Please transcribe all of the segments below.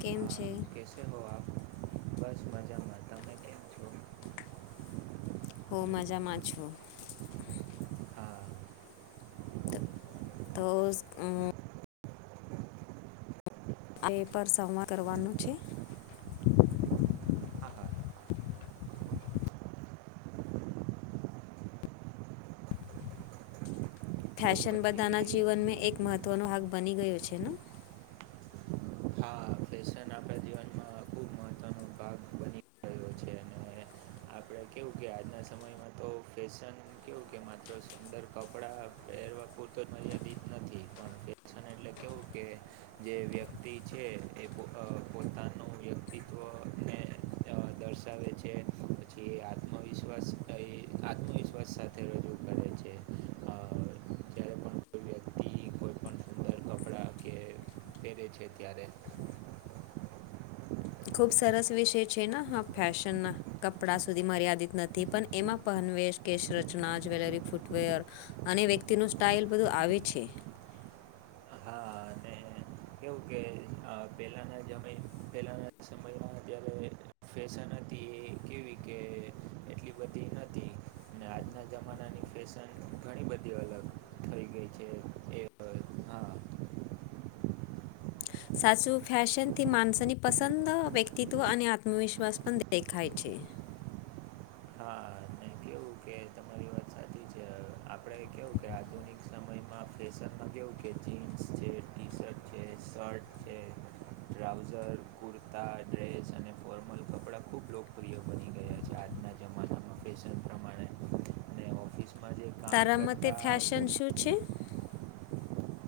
કેમ છે. કેસે હો આપ બસ મજા મારતા મેં ક. હો મજા મા છ હો. હા. તો તો. આ એ પર સંવાદ કરવાનું છે. હા હા તો ફેશન બધાના પછી જીવન મે એક મહત્ત્વનો હક બની ગયો છે ને. હા ફેશન આપણે. જીવનમાં ખુબ મહત્વનું. કાત બની રહ્યો છે અને. આપણે કેવું કે આજના સમયમાં તો કેસન. કેવું કે માત્ર સુંદર કપડા પહેરવા પૂરતો જ મર્યાદિત નથી પણ. એટલે કેવું કે. જે વ્યક્તિ છે એ પોતાનું વ્યક્તિત્વને અ દર્શાવે છે. જે આત્મવિશ્વાસ એ આત્મવિશ્વાસ સાથે રજૂ કરે છે. જ્યારે પણ કોઈ વ્યક્તિ કોઈ પણ સુંદર કપડાં કે પહેરે છે ત્યારે. ખૂબ સરસ વિષય છે હા ફેશનના. કપડા સુધી મર્યાદિત નથી પણ એમાં પનવેશ કેસ રચના જ્વેલરી ફૂટવેર. અને વ્યક્તિનું સ્ટાઇલ બધું આવે છે. હા અને કેવું કે પહેલાંના જય પહેલાંના સમયમાં જ્યારે. ફેશન હતી એ કેવી કે એટલી બધી નથી ને આજના જમાનાની ફેશન. ઘણી બધી અલગ થઈ ગઈ છે એ. હા. સાચું ફેશનથી માણસોની પસંદ વ્યક્તિત્વ અને આત્મવિશ્વાસ પણ દેખાય છે. હા ને કેવું કે તમારી વાત સાચી છે આપડે. એ કે આધુનિક સમયમાં ફેશનમાં કેવું કે જીન્સ છે, ટી-શર્ટ છે, શર્ટ. છે ટ્રાઉઝર, કુર્તા, ડ્રેસ અને ફોર્મલ કપડાં ખૂબ લોકો પ્રિય બની ગયા છે આજના જમાનામાં ફેશન પ્રમાણે [inaudible] માજ કામ કર તે ફશન શો છે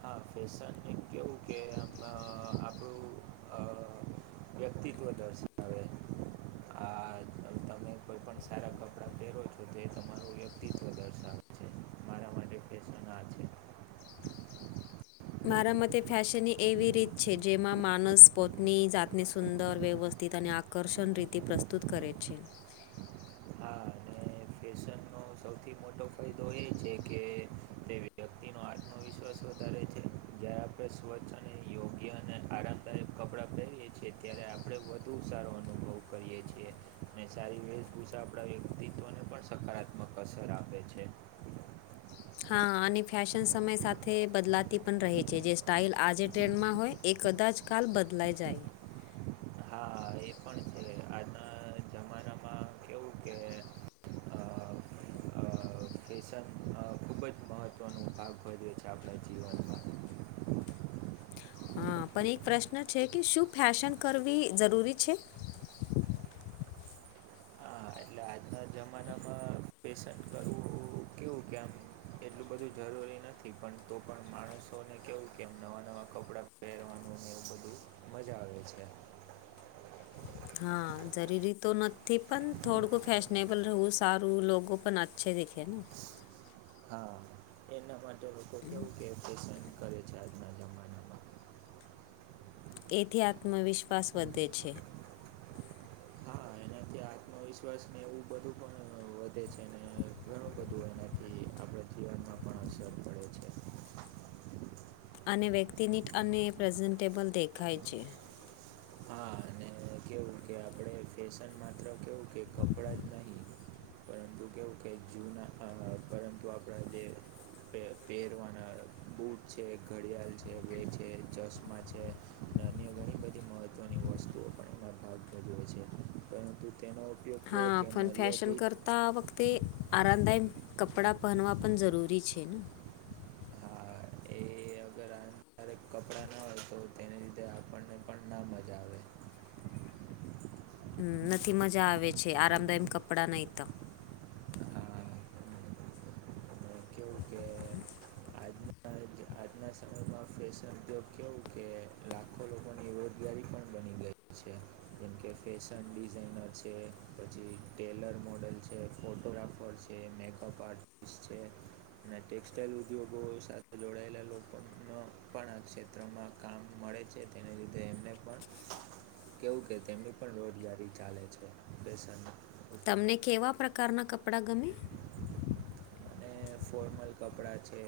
હ ફેસને કેવું કે આમ આપણું વ્યક્તિત્વ દર્શન. હવે હા. આ તમે કોઈપણ સારા કપડાં પહેરો છો તો એ તમારું વ્યક્તિત્વ દર્શાવો. મારા માટે પ્રચન આ છે. [unintelligible] મારા મતે ફેશનની એવી રીત છે જેમાં માણસ પોતની જાતને સુંદર, વ્યવસ્થિત અને આગ આકર્ષણ રીતે પ્રસ્તુત કરે છે. હા, અને ફેશન નો સૌથી મોટો ફાયદો એ છે કે વ્યક્તિ નો આત્મવિશ્વાસ વધારે છે. આપણે સ્વચ્છ, અને યોગ્ય અને આરામદાયક કપડાં પહેરીએ છીએ ત્યારે આપણે વધુ સારો અનુભવ કરીએ છીએ. અને સારી વેશભૂષા આપણા વ્યક્તિત્વને પણ સકારાત્મક અસર આપે છે. હા, અને ફેશન સમય સાથે બદલાતી પણ રહે છે. જે સ્ટાઇલ આજે ટ્રેન્ડમાં હોય. એ કદાચ કાલ બદલાઈ જાય. [unintelligible] હા, એ પણ છે. આના જમાનામાં એવું કે [unintelligible] ફેશન ખૂબ જ મહત્ત્વનો ભાગ ભજવે છે આપણા જીવનમાં. [unintelligible] હા, પણ એક પ્રશ્ન છે કે શું ફેશન કરવી જરૂરી છે? હા, એટલે આજના જમાનામાં ફેશન કરવું કેવું કે આમ. એટલું બધું જરૂરી નથી, પણ તો પણ માણસોને કેવું કેમ નવા નવા કપડાં પહેરવાનું ને એવું [unintelligible] મજા આવે છે. હા, જરૂરી તો નથી, પણ થોડુંક ફૅેશનેબલ રહું સારું લોકો પણ અચ્છે દિખે. હા, એના માટે લોકો કેવું કે પસંદ કરે છે. આજના જ એથી આત્મવિશ્વાસ વધે છે. ત્યા આત્મવિશ્વાસ હી એવું બધું પણ વધે છે ને, ઘણું બધું એના એ આપણા જીવનમાં પણ અસર પડે છે. અને વ્યક્તિની અને પ્રેઝન્ટેબલ દેખાય છે. હા, અને કેવું કે આપણે ફેશન માત્ર કેવું કે કપડાં જ નહીં. પરંતુ, કેવું કે જૂના પરંતુ આપણા જે પહેરવાના બુટ છે, ઘડિયાળ છે, વેગ છે, ચશ્મા છે. નાન્ય, ઘણી બધી મહત્વની વસ્તુઓ પણ એમાં ભાગ ભજવે છે. પરંતુ તેનો ઉપયોગ કેવો કે મર્યાદિત તો આ વખતે આરામદાયક કપડાં પહેનવા પણ જરૂરી છે ને. હા એ. અગર આરેક કપડાં ના હોય તો, તેને લીધે આપણને પણ ના મજા આવે. [unintelligible] હ, નથી મજા આવે છે. આરામદાયમ કપડાં નહી તો આ [unintelligible] કેું કે આજ આજના સમયમાં. ફેશન્યોગ કેવું કે, લાખો લોકોની રોજગારી પણ બની ગઈ છે. જેમ કે ફેશન ડિઝાઇનર છે, પછી ટેલર મોડેલ છે, ફોટોગ્રાફર છે. કે મેકઅપ આર્ટ. [unintelligible] અને ટેક્સટાાઈલ ઉદ્યોગો સાથે જોડાયેલા લોકો ન પણ આ ક્ષેત્રમાં કામ મળે છે તેને લીધે એમને પણ કેવું કે તેમની પણ રોજગારી ચાલે છે પેશ તમને કેવા પ્રકારનાં કપડાં ગમે હ [inaudible] ફોર્મલ કપડાં છે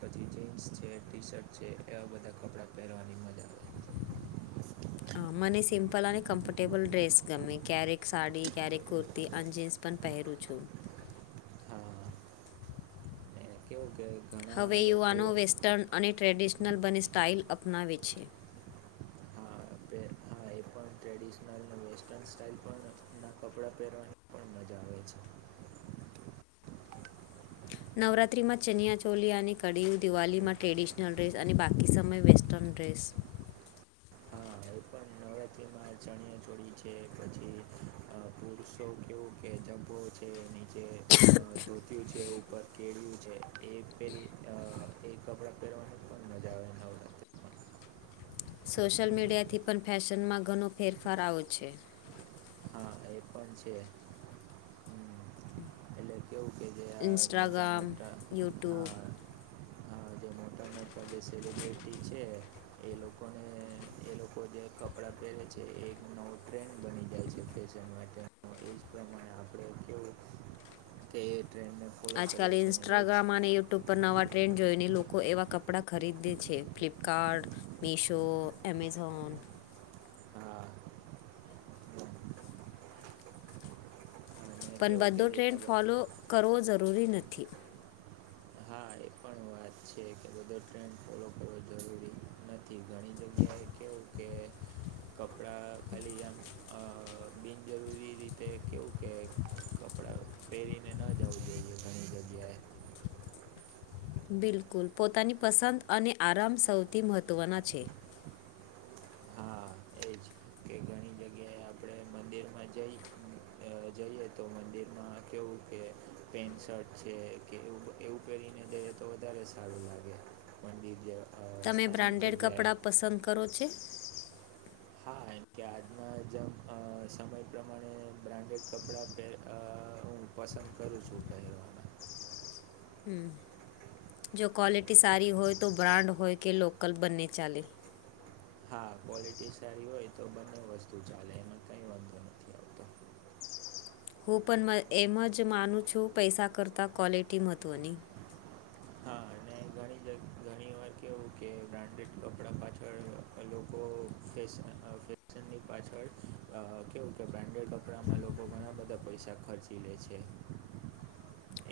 પછી જીન્સ છે ટી શર્ટ છે એવા બધા કપડા પહેરવાની મજા આવે [inaudible] હા મને સિમ્પલ અને કમ્ફર્ટેબલ ડ્રેસ ગમે ક્યારેક સાડી ક્યારેક કુર્તી અને જીન્સ પણ પહેરું છું હા ને કેવું કે ઘણા હવે લોકો યુવાનો વેસ્ટર્ન અને ટ્રેડિશનલ બને સ્ટાઇલ અપનાવે છે [inaudible] હા એ પણ ટ્રેડિશનલ વેસ્ટર્ન સ્ટાઇલ પણ ના કપડાં પહેરવાની પણ મજા આવે છે નવરાત્રીમાં ચનિયાચોલી અને કડીીયું દિવાળીમાં ટ્રેડિશનલ ડ્રેસ અને બાકી સમય વેસ્ટર્ન ડ ટ્રેસ હા હવે પણ નવરાત્રિમાં ચણિયા છોડી છે પછી પુરુષો કેવું કે જભો છે નીચે ધોતુ છે ઉપર કેળું છે એ પહેરી એ કપડાં પહેરવાની પણ મજા આવે ન આવતા સોશલ મીડિયા થી પણ ફેશનમાં ઘણો ફેરફાર આવો છે હા એ પણ છે હ એટલે કેવ કે જે મોટા ઇન્સ્ટાગ્રામ મોટા યુટ્યુબ હા હા જે મોટા મોટા જે સેલિબ્રિટી છે એ લોકોને એ લોકો જે કપડા પહેરે છે એ એક નવો ટ્રેન્ડ બની જાય છે ફેશન માટે એ જ પ્રમાણે આપણે કેવું કે એ ટ્રેન્ડ આજકાલ ઇન્સ્ટાગ્રામ અને યુટ્યુબ પર નવા ટ્રેન્ડ જોઈને લોકો એવા કપડાં ખરીદે છે ફ્લિપકાર્ટ મીશો એમેઝોન હા અને પણ કેવું કે બધો જે આ ટ્રેન્ડ બ- ફોલો કરવો જરૂરી નથી હા એ પણ હોયય ફોલો કરો જરૂરી નથી ઘણી જગ્યા એ કેવું કે કપડાં ખાલી આમ બિનજરૂરી રીતે કેવું કે કપડા પહેરીને ન જવું જોઈએ ઘણી જગ્યાએ બિલકુલ પોતાની પસંદ અને આરામ સૌથી મહત્ત્વના છે હા એજ કે ઘણી જગ્યાએ આપણે મંદિર માં જઈ જઈએ તો મંદિરમાં કેવું કે પેન્ટ શર્ટ છે કે એવ એવું પહેરીને જઈએ તો વધારે સારું લાગે મંદી જ તમે બ્રાન્ડેડ કપડાં પસંદ કરો છેો હા માં જેમ સમય પ્રમાણે બ્રાન્ડેડ કપડાં પહે પસંદ કરું છું પહેરો હ જો ક્વોલિટી સારી હોય તો બ્રાન્ડ હોય કે લોકલ બંને ચાલે હા ક્વોલિટી સારી હોય તો બંને વસ્તુ ચાલે એમાં કઈ વાંધો નથી આવતો હું પણ એમ જ માનું છું પૈસા કરતાં ક્વૉલિટી મહત્ત્વની એ ઘણી જ ઘણી એ વાર કહેવું કે બ્રાન્ડેડ કપડાં પાછળ લોકો ફેશન ફેશનની પાછળ કેવું કે બ્રાન્ડેડ કપડામાં લોકો ઘણા બધા પૈસા ખર્ચે તીલેે છે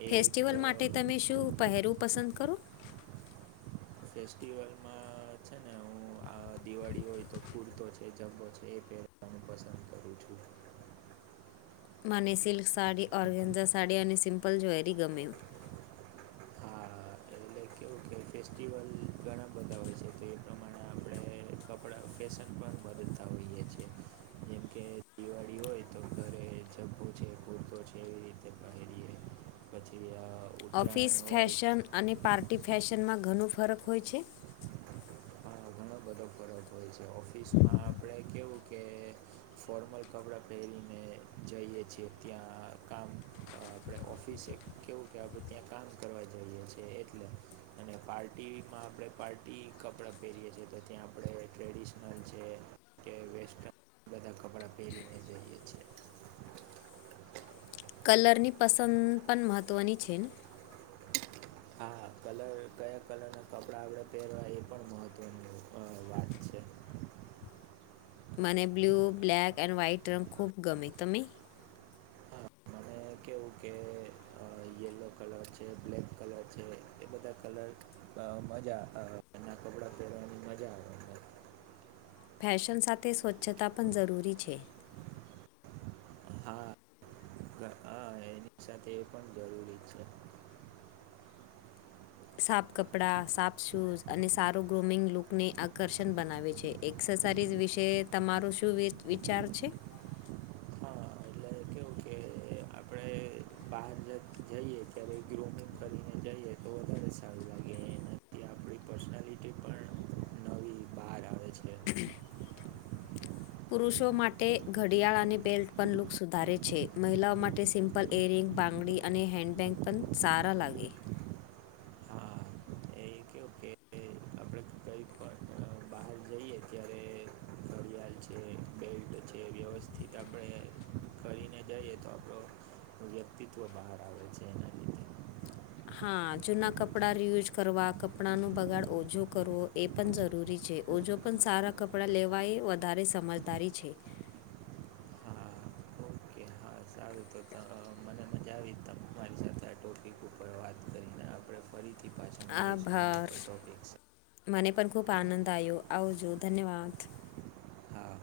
એ ફેસ્ટિવલ એક અ, માટે તમે શું પહેરવું પસંદ કરો ફેસ્ટિવલમાં છે ને [unintelligible] હું આ દિવાળી હોય તો કુર્તો છે જબો છે એ પહેરવાનું પસંદ કરું છું મને સિલ્ક સાડી ઓરગેન્ઝા સાડી અને સિમ્પલ જ્વેરી ગમે હા [unintelligible] એટલે કેવું કે ફેસ્ટિવલ ઘણા બધા હોય છે તો એ પ્રમાણે આપણે કપડાં કેેશન પર મદદતા હોઈએ છે જેમ કે દિવાળી હોય તો ઘરે જભું છે પૂરતો છે એવી રીતે હેરીએ પછી ઓફિસ ઉત્તરાયણ હોય ફેશન અને પાર્ટી ફેશનમાં ઘણું ફરક હોય છે ઘણો બધો ફરક હોય છે ઓફિસમાં આપણે કેવું કે ફોર્મલ કપડાં પહેરીને જઈએ છીએ ત્યાં કામ આપણે ઓફિસે કેવું કે આપણે ત્યાં કામ કરવા જઈએ છ છેએ એટલે અને પાર્ટી માં આપડે પાર્ટી કપડાં પહેરીએ છીએ તો ત્યાં આપણે ટ્રેડિશનલ છે કે વેસ્ટર્ન બધા કપડાં પહેરીને જઈએ છીએ કલરની પસંદ પણ મહત્ત્વની છે ને હા કલર કયા કલરના કપડા આપણે પહેરવા એ પણ મહત્વનું વાત છે મને બ્લુ બ્લેક એન્ડ વ્હાઈટ રંગ ખૂબ ગમે તમમે મે કવું કે અ યલો કલર છે બ્લેક કલર છે એ બધા કલર અ મજા એ ના કપડા પહેરવાની મજા આવે મને. ફેશન સાથે સ્વચ્છતા પણ જરૂરી છે હા હ એની સાથે એ પણ જરૂરી છે સાપ કપડાં સાપ શૂઝ અને સારો ગ્રુમિંગ લુકને આકર્ષણ બનાવે છે એક્સરસાઇઝ વિશે તમારું શું વિ વિચાર છે [inaudible] એટલે કેવું કે આપણે [unintelligible] બહાર જ જઈએ ત્યારે ગ્રુમિંગ કરીને જઈએ તો વધારે સારું લાગે એ આપણી પર્સનાલિટી પણ નવી બહાર આવે છે [unintelligible] પુરુષો માટે ઘડિયાળ અને બેલ્ટ પણ લુક સુધારે છે મહિલાઓ માટે સિમ્પ પલ એરિંગ બાંગડી અને હેન્ડબેગ પણ સારા લાગે હા એ કે કે આપડે કઈ પણ બહાર જઈ કે અત્યારે ઘડિયાળ છે બેલ્ટ છે વ્યવસ્થિત આપણે કરીને જઈએ તો આપણો વ્યક્તિત્વ બહાર આવે છે એના લીધે હા જૂના કપડાં રિયુઝ કરવા કપડાંનો બગાડ ઓછો કરવો એ પણ જરૂરી છે ઓજો પણ સારા કપડાં લેવાય એ વધારે સમજદારી છે હા ઓકે હા સારું તો મને મજા આવી ત મારી સાથે આ ટોપિક ઉપર વાત કરીને આપણે ફરીથી પાછા મળીશું બીજા આભાર કોઈ ટૉપિક્સ મને પણ ખૂબ આનંદ આવ્યો આવજો ધન્યવાદ હા